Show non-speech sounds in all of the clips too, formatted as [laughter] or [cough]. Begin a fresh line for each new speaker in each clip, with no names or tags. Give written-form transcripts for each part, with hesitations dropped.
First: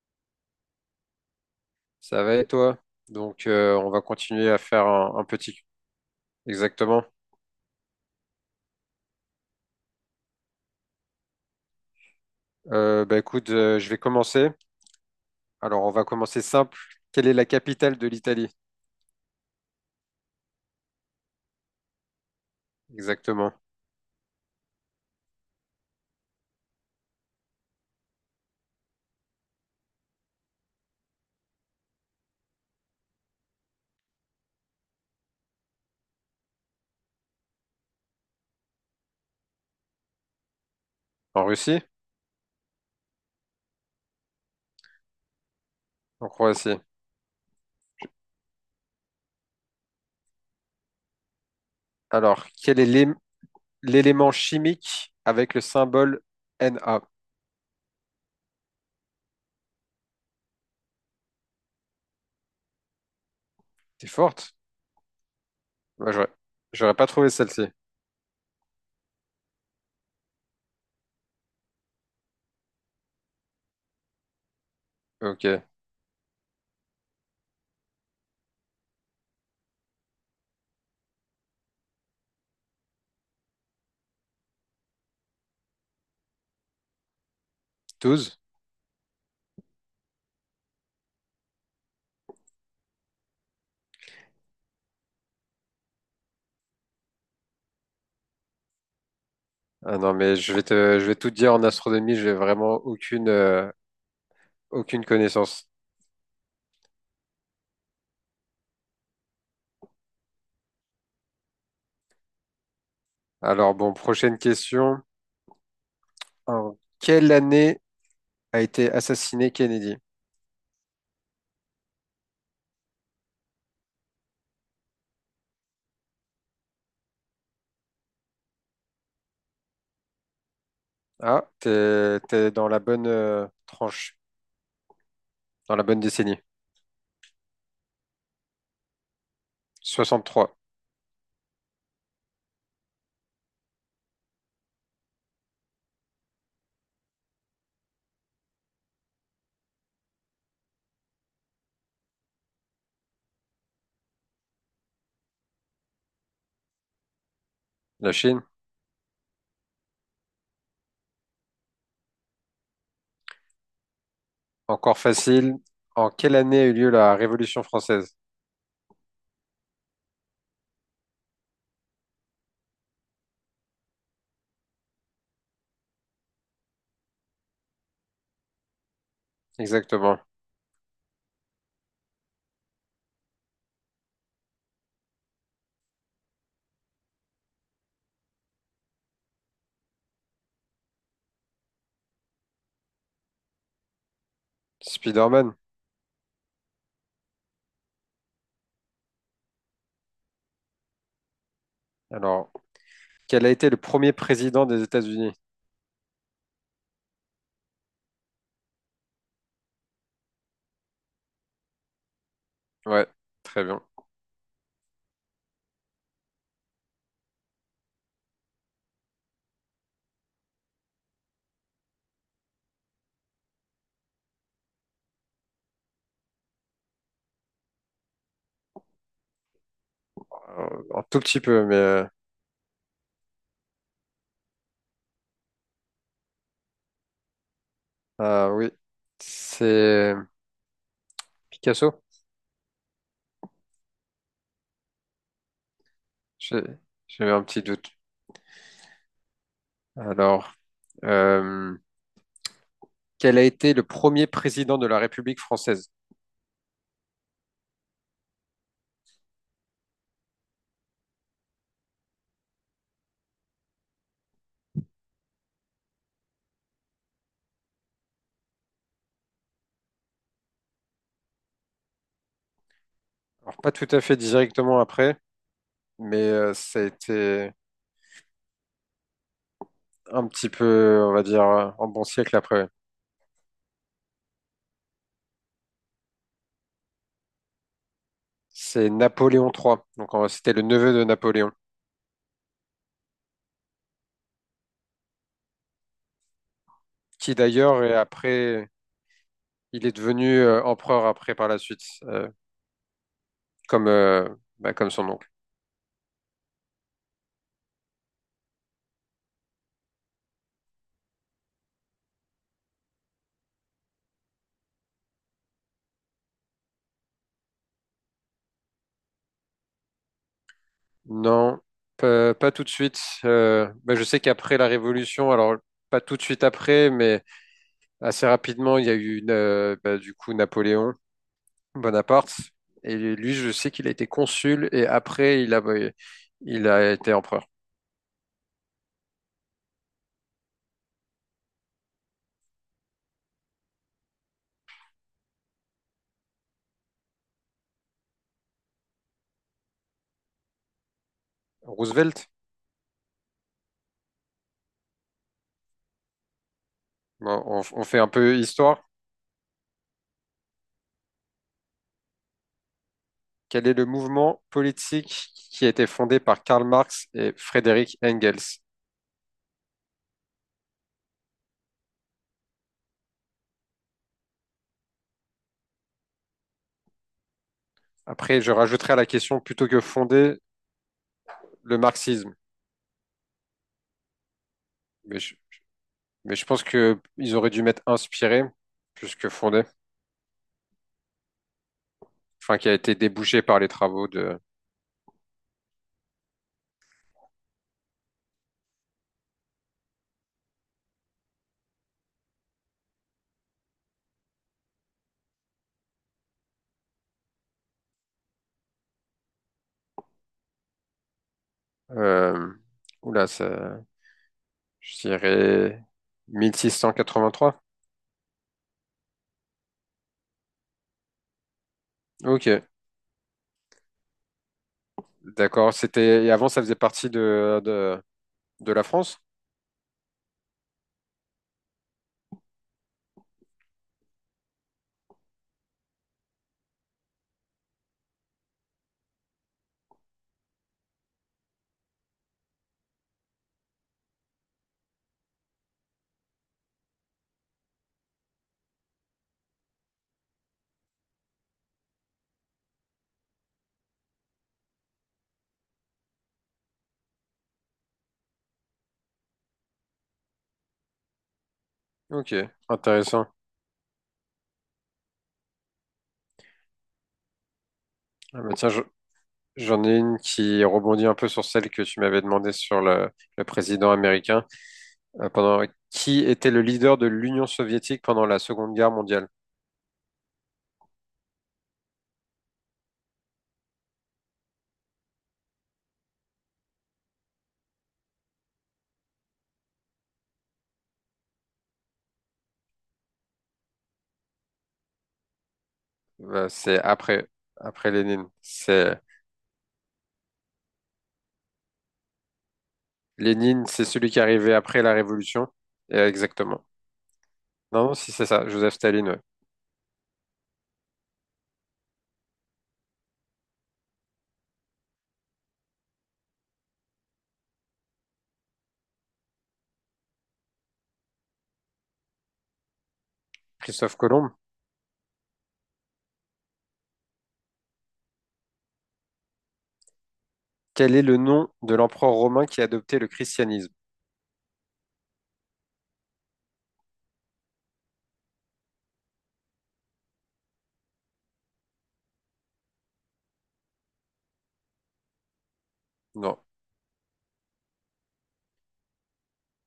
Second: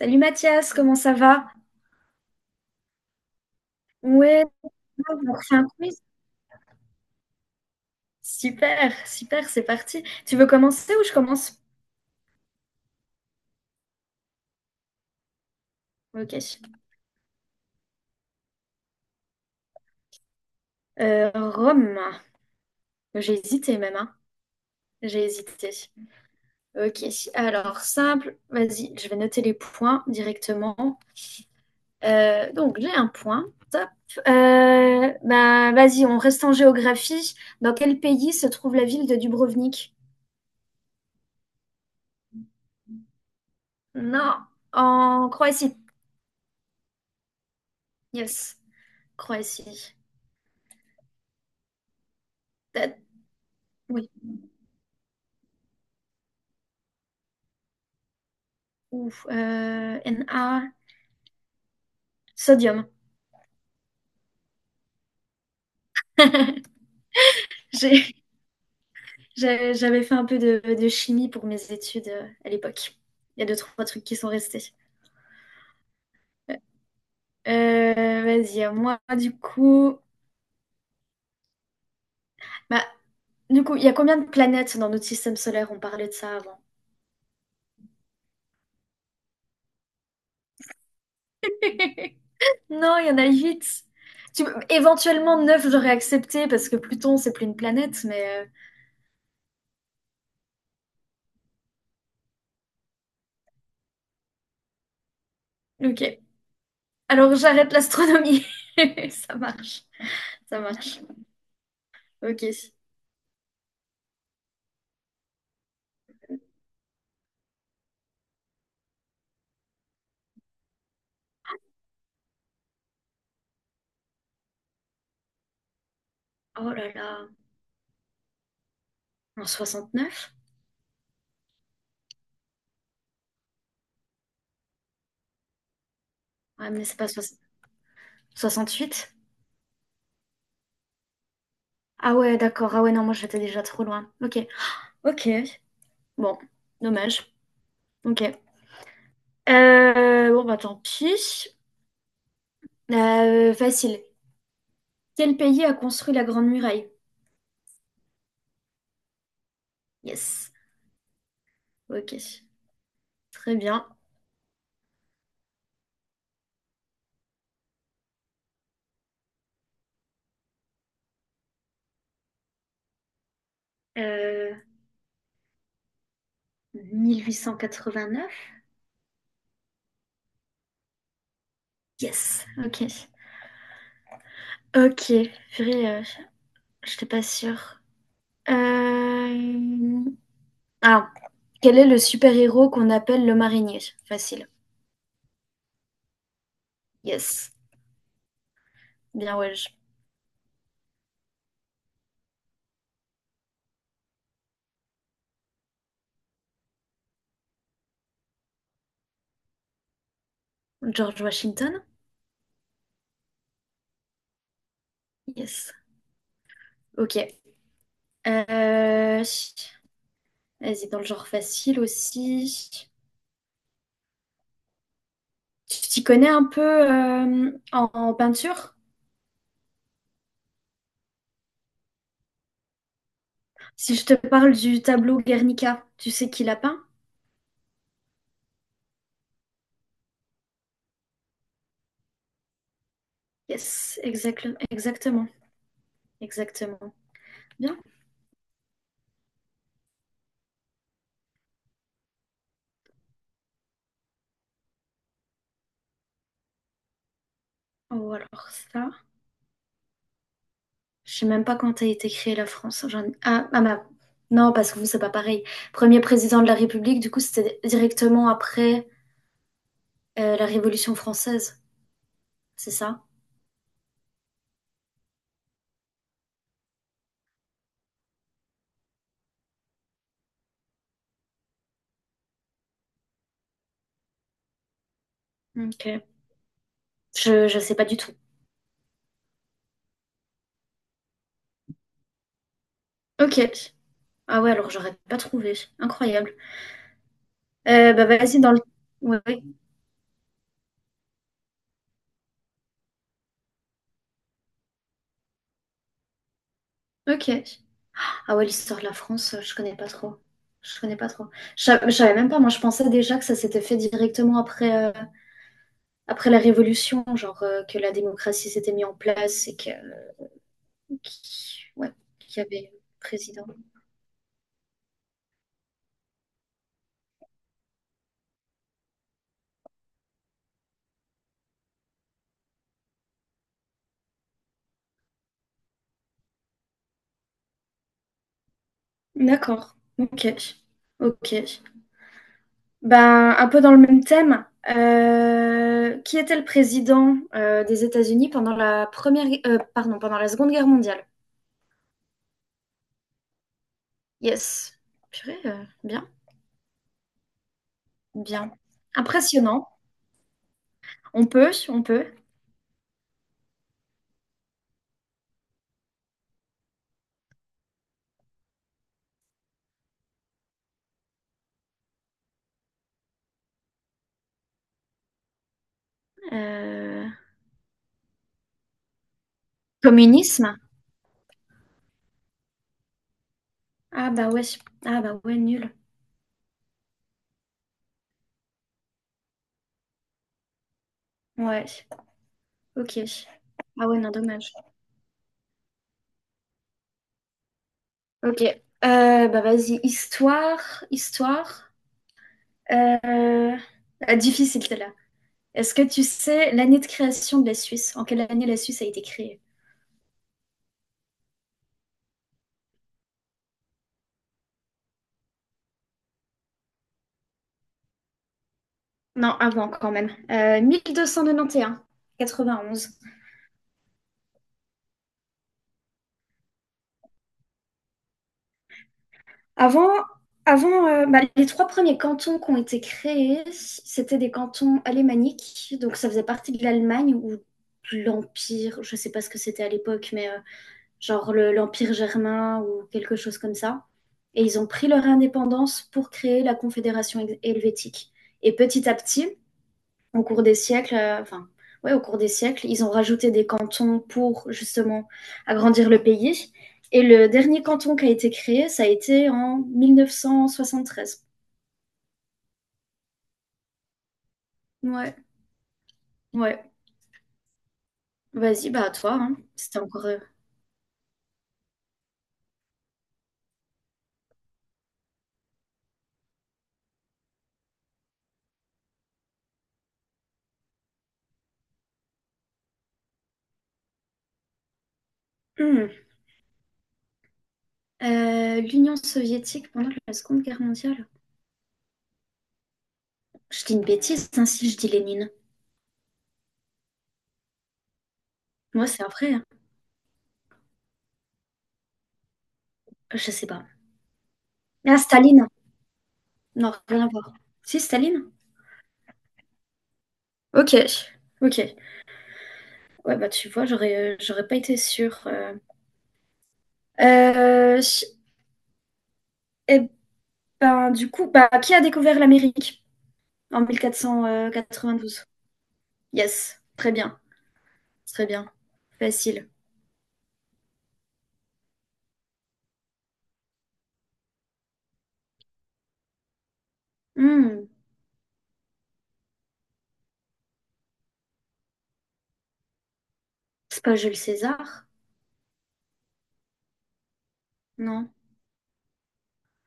Salut Mathias, comment ça va?
Ça va et toi? Donc, on va
Ouais,
continuer à faire un
on refait
petit.
un quiz.
Exactement.
Super, super, c'est parti. Tu veux commencer ou je commence?
Bah écoute, je vais commencer. Alors, on va
Ok.
commencer simple. Quelle est la capitale de l'Italie?
Rome. J'ai
Exactement.
hésité même, hein. J'ai hésité. Ok, alors simple, vas-y, je vais noter les points directement. Donc j'ai un point, top. Bah, vas-y, on reste en géographie. Dans quel pays se trouve la ville de Dubrovnik?
En Russie?
Non, en Croatie.
En Croatie.
Yes, Croatie.
Alors, quel est
Peut-être- Oui.
l'élément chimique avec le symbole Na?
Ou Na, sodium.
T'es forte? Moi, j'aurais, j'aurais pas trouvé celle-ci.
[laughs] J'ai- J'avais fait un peu de chimie pour mes études à l'époque. Il y a deux, trois trucs qui sont restés.
Ok.
Vas-y, à moi, du coup. Bah, du coup, il y a combien de planètes dans notre système solaire? On parlait de ça avant.
Douze.
[laughs] Non, il y en a huit. Tu- Éventuellement neuf, j'aurais accepté parce que Pluton, c'est plus une planète, mais
Ah non, mais je vais tout te dire en astronomie, j'ai vraiment aucune, aucune connaissance.
ok. Alors j'arrête l'astronomie. [laughs] Ça marche, ça marche. Ok.
Alors, bon, prochaine question. En quelle année a été assassiné Kennedy.
Oh là là, en soixante neuf.
Ah, t'es dans la bonne tranche, dans la bonne décennie.
Ouais, mais c'est pas soix- huit.
63.
Ah ouais, d'accord. Ah ouais, non, moi j'étais déjà trop loin. Ok. Ok. Bon, dommage. Ok. Bon, bah tant pis. Facile. Quel pays a construit la Grande Muraille?
La Chine,
Yes. Ok. Très bien.
encore facile. En quelle année a eu lieu la Révolution française?
Euh, 1889?
Exactement.
Yes. Ok. Ok. Purée, j'étais pas sûre. Euh... Ah. Quel est le super-héros qu'on appelle le marinier? Facile.
Spider-Man.
Yes. Bien, ouais.
Alors, quel a été le premier président des États-Unis?
George Washington?
Ouais, très bien.
Yes. Ok. Euh, Vas-y, dans le genre facile aussi. Tu t'y connais un peu en, en peinture?
Euh, Un tout petit peu, mais
Si je te parle du tableau Guernica, tu sais qui l'a peint?
ah oui, c'est Picasso.
Yes, exactement, exactement,
J'ai
exactement.
j'ai eu un petit
Bien.
doute. Alors, euh, quel a été le premier président de la République française?
Oh, alors ça, je sais même pas quand a été créée la France. J'en- Ah, ah bah, non, parce que vous, c'est pas pareil. Premier président de la République, du coup, c'était directement après la Révolution française, c'est ça?
Alors, pas tout à fait directement après, mais ça a été un petit peu, on va dire, un bon siècle après, ouais.
Ok. Je sais pas du tout.
C'est Napoléon III, donc c'était le neveu de Napoléon,
Ok. Ah ouais, alors j'aurais pas trouvé. Incroyable.
qui d'ailleurs, est
Bah vas-y dans le.
après,
Ouais. Ouais.
il est devenu empereur après par la suite, comme, bah, comme son oncle.
Ok. Ah ouais, l'histoire de la France, je connais pas trop. Je connais pas trop. Je sa- je savais même pas. Moi, je pensais déjà que ça s'était fait directement après, après la Révolution, genre que la démocratie s'était mise en place et que,
Non,
qui- ouais, qu'il y
pas tout de
avait un
suite.
président.
Je sais qu'après la Révolution, alors pas tout de suite après, mais assez rapidement, il y a eu du coup Napoléon. Bonaparte. Et lui, je sais qu'il a été consul et après, il a été empereur.
D'accord. Ok. Ok. Ben, un peu dans le même thème, qui était le président des États-Unis pendant la première, gue- pardon, pendant la Seconde Guerre mondiale?
Roosevelt.
Yes. Purée, bien,
Bon, on fait un peu
bien.
histoire.
Impressionnant. On peut, on peut.
Quel est le mouvement politique qui a été fondé par Karl Marx et Frédéric Engels?
Euh,
Après, je rajouterai à la question plutôt que fondé
communisme?
le marxisme.
Ah bah ouais, ah
Mais
bah
je,
ouais, nul.
mais je pense que ils auraient dû mettre inspiré plus que fondé.
Ouais,
Enfin, qui a été
ok.
débouché par les
Ah ouais,
travaux
non,
de...
dommage. Ok. Bah vas-y, histoire, histoire. Euh, ah, difficile, celle-là. Est-ce que tu sais l'année de création de la Suisse? En quelle année la Suisse a été créée?
Euh, oula, ça, je dirais 1683.
Non, avant quand même.
Ok.
Vingt onze.
D'accord. C'était, et avant, ça faisait partie de la France?
Avant, avant bah, les trois premiers cantons qui ont été créés, c'était des cantons alémaniques, donc ça faisait partie de l'Allemagne ou de l'Empire, je ne sais pas ce que c'était à l'époque, mais genre le- l'Empire germain ou quelque chose comme ça. Et ils ont pris leur indépendance pour créer la Confédération hel- helvétique. Et petit à petit, au cours des siècles, enfin, ouais, au cours des siècles, ils ont rajouté des cantons pour justement agrandir le pays. Et le dernier canton qui a été créé, ça a été en 1973.
Ok, intéressant.
Ouais, ouais.
Ah bah tiens,
Vas-y,
je-
bah à toi, hein. C'était
j'en ai
encore.
une qui rebondit un peu sur celle que tu m'avais demandé sur le président américain. Pendant... Qui était le leader de l'Union soviétique pendant la Seconde Guerre mondiale?
Hmm. L'Union soviétique pendant la Seconde Guerre mondiale. Je dis une bêtise, hein, si je dis Lénine.
C'est après, après Lénine.
Moi,
C'est
c'est un vrai. Hein. Je sais
Lénine,
pas.
c'est celui qui est arrivé après la
Ah,
Révolution.
Staline.
Et exactement.
Non, rien à voir. Si,
Non, si c'est
Staline?
ça, Joseph Staline, ouais.
Ok, ok. Ouais, bah tu vois, j'aurais, j'aurais pas été sûre. Euh, et ben, du coup, bah, qui a découvert l'Amérique en mille quatre
Christophe
quatre-vingt-douze?
Colomb.
Cent quatre-vingt-douze? Yes, très bien, facile.
Quel est le nom de l'empereur romain qui a adopté le christianisme?
Hmm, c'est pas Jules César?
Non,
Non.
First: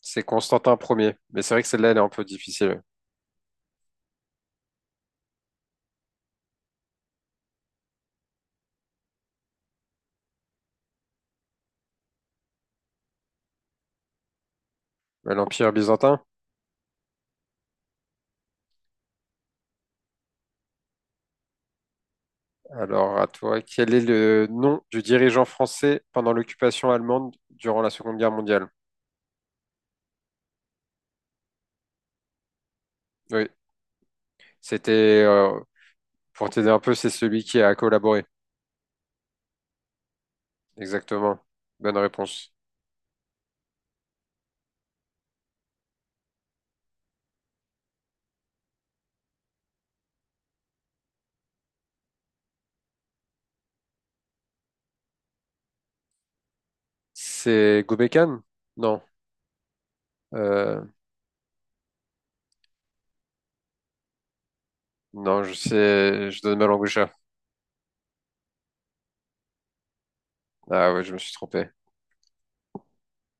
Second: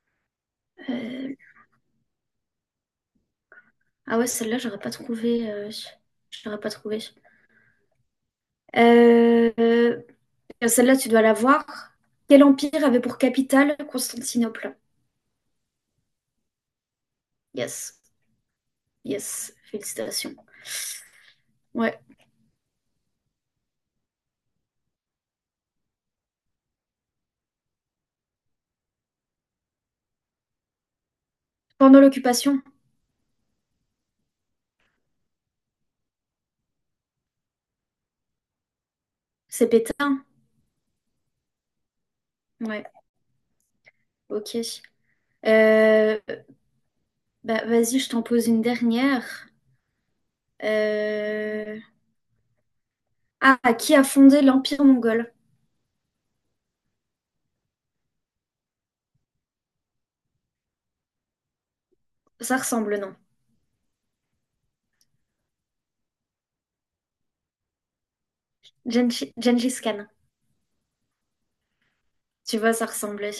c'est Constantin Ier.
Euh,
Mais c'est vrai que celle-là, elle est un peu difficile.
ah ouais, celle-là, j'aurais pas trouvé. J'aurais pas trouvé. Euh, euh, Celle-là, tu dois la voir. Quel empire avait pour capitale Constantinople?
Ouais, l'Empire byzantin?
Yes, yes, félicitations. Ouais.
Alors, à toi, quel est le nom du dirigeant français pendant l'occupation allemande durant la Seconde Guerre mondiale?
Pendant l'occupation,
Oui, c'était, pour t'aider un peu, c'est celui qui a collaboré.
c'est Pétain.
Exactement. Bonne réponse.
Ouais, ok. Euh, Bah, vas-y, je t'en pose une dernière. Euh, Ah, qui a fondé l'Empire mongol?
C'est Gobekhan? Non. Euh,
Ça ressemble, non?
non, je sais, je donne ma langue au chat.
Genghis Gengis Khan.
Ah ouais, je me suis trompé.
Tu vois, ça ressemblait.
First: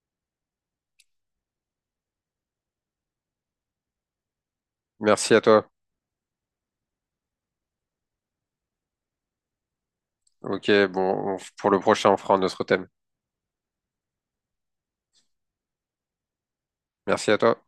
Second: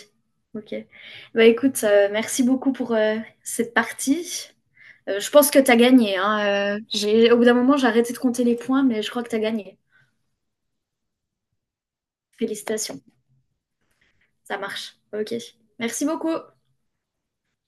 Ok. Bah écoute, merci beaucoup pour cette partie. Je
Merci à
pense que
toi.
t'as gagné, hein. J'ai... Au bout d'un moment, j'ai arrêté de compter les points, mais je crois que t'as gagné.
Ok, bon, pour le prochain, on fera un autre thème.
Félicitations. Ça marche. Ok. Merci beaucoup.
Merci à toi.